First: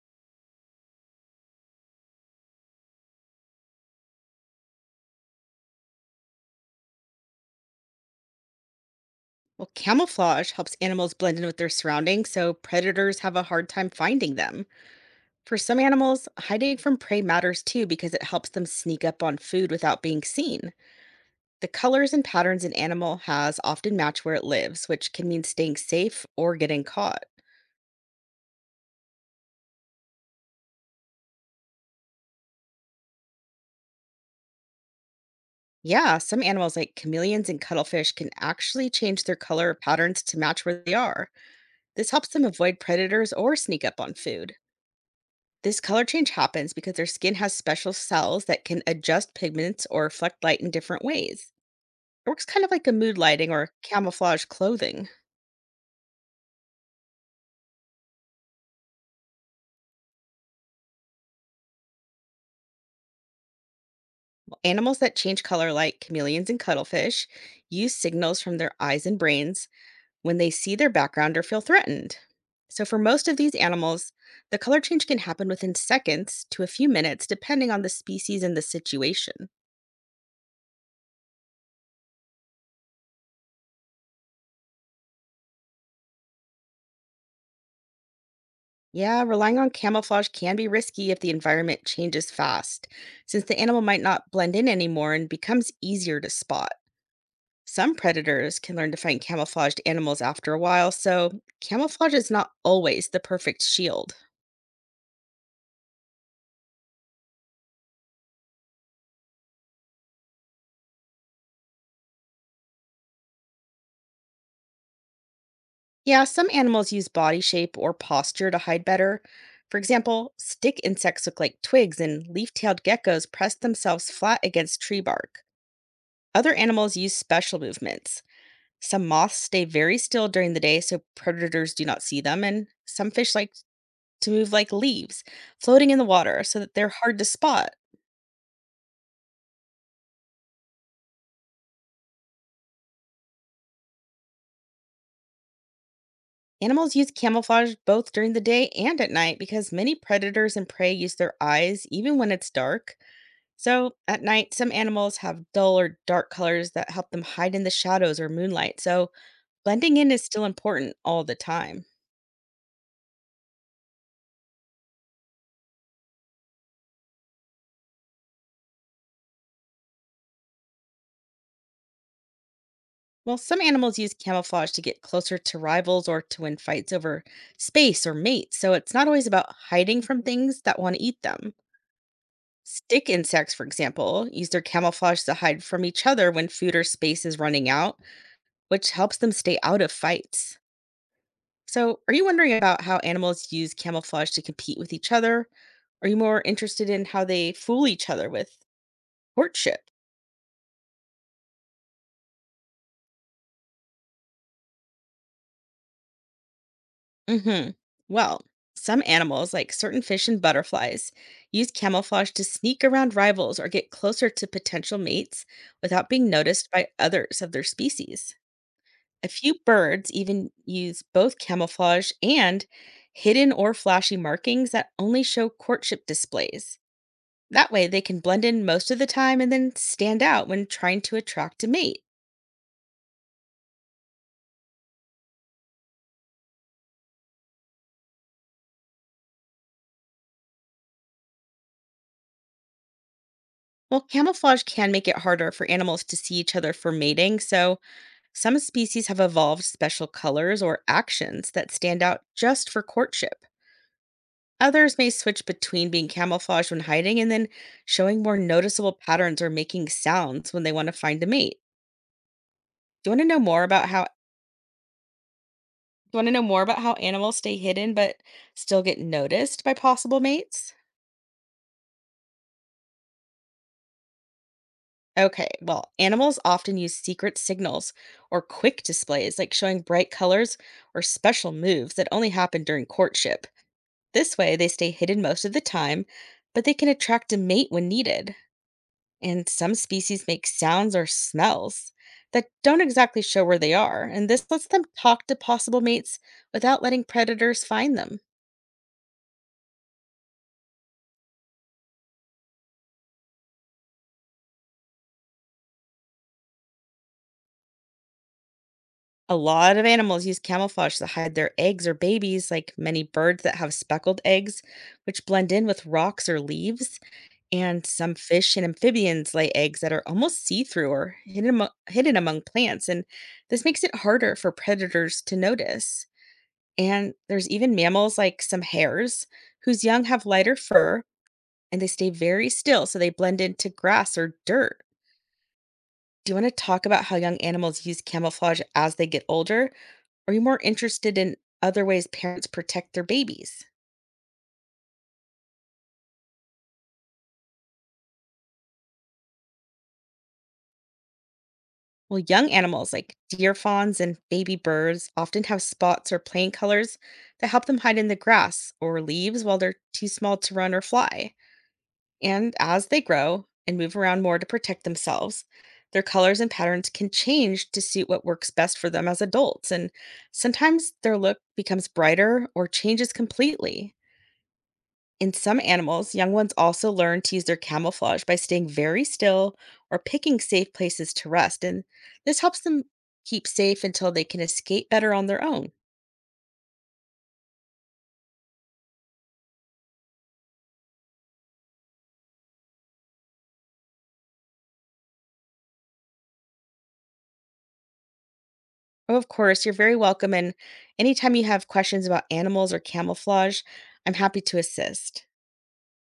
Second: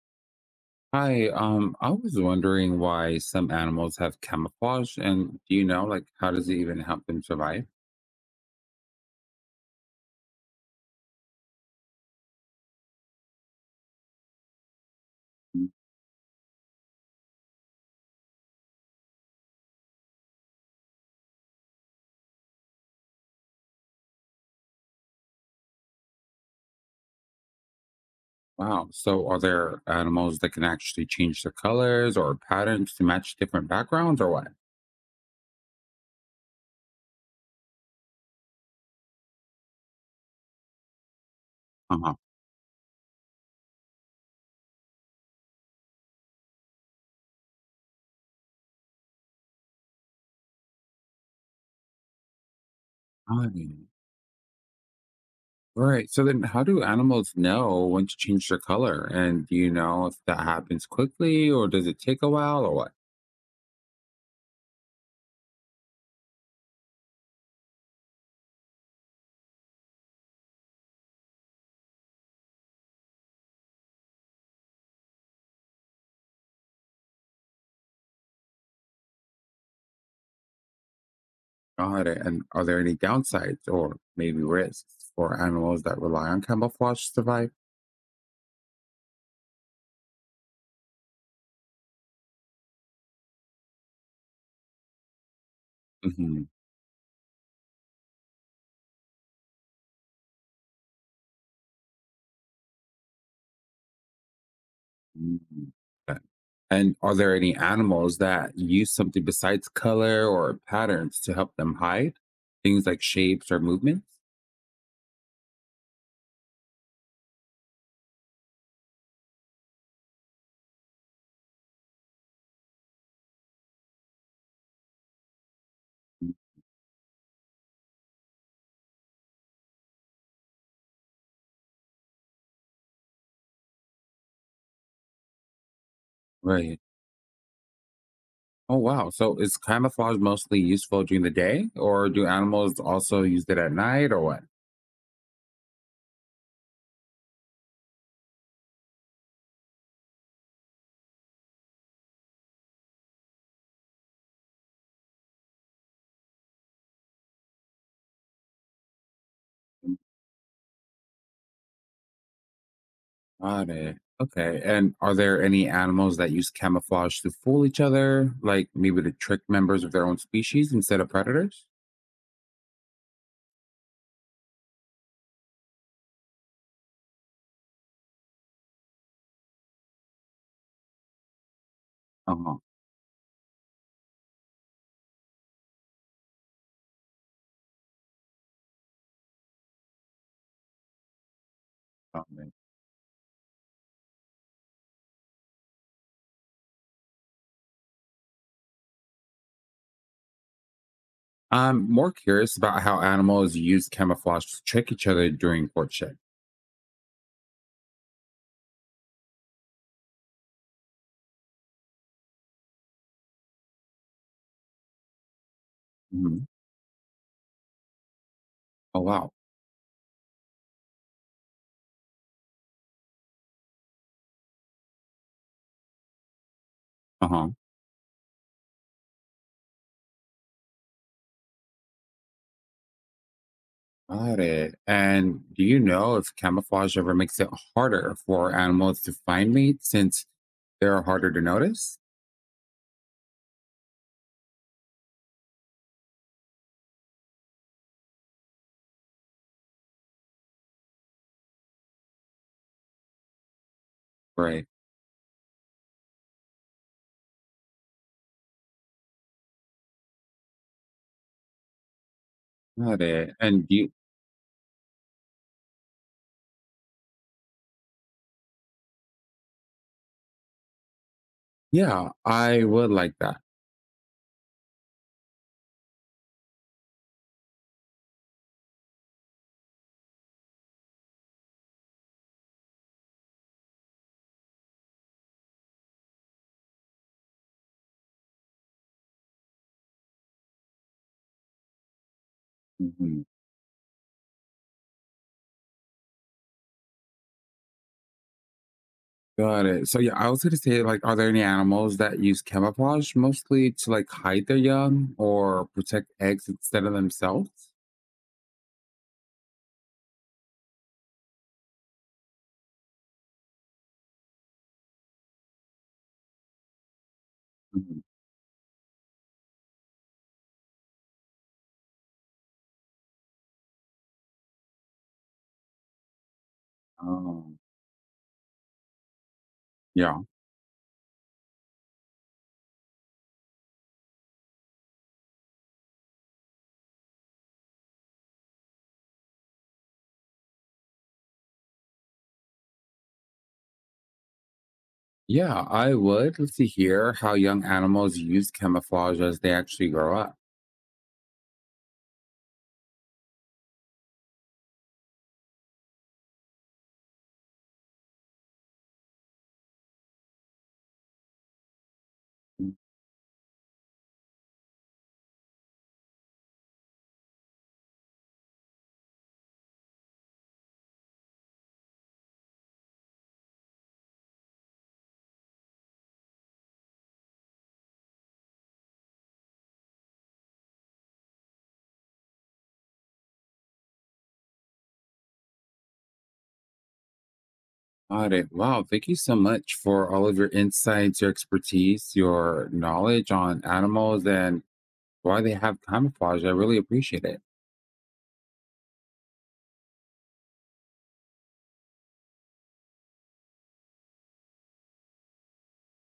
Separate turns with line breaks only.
Hi, I was wondering why some animals have camouflage, and do you know, like, how does it even help them survive?
Well, camouflage helps animals blend in with their surroundings, so predators have a hard time finding them. For
Mm.
some animals, hiding from prey matters too because it helps them sneak up on food without being seen. The colors and patterns an animal has often match where it lives, which can mean staying safe or getting caught.
Wow. So, are there animals that can actually change their colors or patterns to match different backgrounds, or what?
Yeah, some animals like chameleons and cuttlefish can actually change their color patterns to match where they are. This
Uh-huh.
helps them avoid predators or sneak up on food. This color change happens because their skin has special cells that can adjust pigments or reflect light in different ways. It works kind of like a mood lighting or camouflage clothing.
Right. So then, how do animals know when to change their color? And do you know if that happens quickly, or does it take a while, or what?
Animals that change color, like chameleons and cuttlefish, use signals from their eyes and brains when they see their background or feel threatened. So, for most of these animals, the color change can happen within seconds to a few minutes, depending on the species and the situation.
Got it. And are there any downsides or maybe risks for animals that rely on camouflage to survive?
Yeah, relying on camouflage can be risky if the environment changes fast, since the animal might not blend in anymore and becomes easier to spot. Some predators can learn to find camouflaged animals after a while, so camouflage is not always the perfect shield.
Mm. Uh, And are there any animals that use something besides color or patterns to help them hide? Things like shapes or movements?
Yeah, some animals use body shape or posture to hide better. For example, stick insects look like twigs, and leaf tailed geckos press themselves flat against tree bark. Other animals use special movements. Some moths stay very still during the day so predators do not see them, and some fish like to move like leaves, floating in the water so that
Right.
they're hard to spot.
Oh, wow. So is camouflage mostly useful during the day, or do animals also use it at night, or what?
Animals use camouflage both during the day and at night because many predators and prey use their eyes even when it's dark. So, at night, some animals have dull or dark colors that help them hide in the shadows or moonlight, so blending in is still important all the time.
Got it. Okay. And are there any animals that use camouflage to fool each other, like maybe to trick members of their own species instead of predators?
Well, some animals use camouflage to get closer to rivals or to win fights over space or mates, so it's not always about hiding from things that want to eat them.
Uh
Stick insects, for example, use their camouflage to hide from each other when food or space is running out, which helps them stay out of fights. So, are
huh.
you wondering about how animals use camouflage to compete with each other? Are you more interested in how they fool each other with courtship?
I'm more curious about how animals use camouflage to trick each other during courtship.
Hmm. Well, some animals, like certain fish and butterflies, use camouflage to sneak around rivals or get closer to potential mates without being
Mhm.
noticed by others of their species.
Oh,
A
wow.
few birds even use both camouflage and hidden or flashy markings that only show courtship displays.
Uh huh.
That way, they can blend in most of the time and then stand out when trying to attract a mate.
Got it. And do you know if camouflage ever makes it harder for animals to find mates since they're harder to notice?
Well, camouflage can make it harder for animals to see each other for mating, so some species have evolved special colors or actions that stand out just for courtship.
Right.
Others may switch between being camouflaged when hiding and then showing more noticeable patterns or making sounds when they want to find a mate.
Got
Do you want to
it.
know more
And do
about
you,
how do you want to know more about how animals stay hidden but still get noticed by possible mates?
yeah, I would like that.
Okay, well, animals often use secret signals or quick displays like showing bright colors or special moves that only happen during courtship. This way, they stay hidden most of the time, but they can attract a mate when needed. And some species make sounds or smells that don't exactly
Mhm.
show where they are, and this lets them talk to possible mates without letting predators find them.
Got it. So, yeah, I was going to say, like, are there any animals that use camouflage mostly to like hide their young or protect eggs instead of themselves?
A lot of animals use camouflage to hide their eggs or babies, like many birds that have speckled eggs, which blend in with rocks or leaves. And
Mhm.
some fish and amphibians lay eggs that are almost see through or hidden, hidden among plants, and this makes it harder for predators to notice. And there's
Oh,
even mammals like some hares whose young
yeah.
have lighter fur and they stay very still, so they blend into grass or dirt. Do you want to talk about how young animals use camouflage as they get older? Or are you more interested in other ways parents protect their babies?
Yeah, I would love to hear how young animals use camouflage as they actually grow up.
Well, young animals like deer fawns and baby birds often have spots or plain colors that help them hide in the grass or leaves while they're too small to run or fly. And as they grow and move around more to protect themselves, their colors and patterns can change to suit what works best for them as adults. And sometimes their look becomes brighter or changes completely. In some animals, young ones also learn to use their camouflage by staying very still or picking safe places to rest, and this helps them keep safe until they can escape better on their own.
Got it. Wow. Thank you so much for all of your insights, your expertise, your knowledge on animals and why they have camouflage. I really appreciate it.
Oh, of course, you're very welcome, and anytime you have questions about animals or camouflage, I'm happy to assist.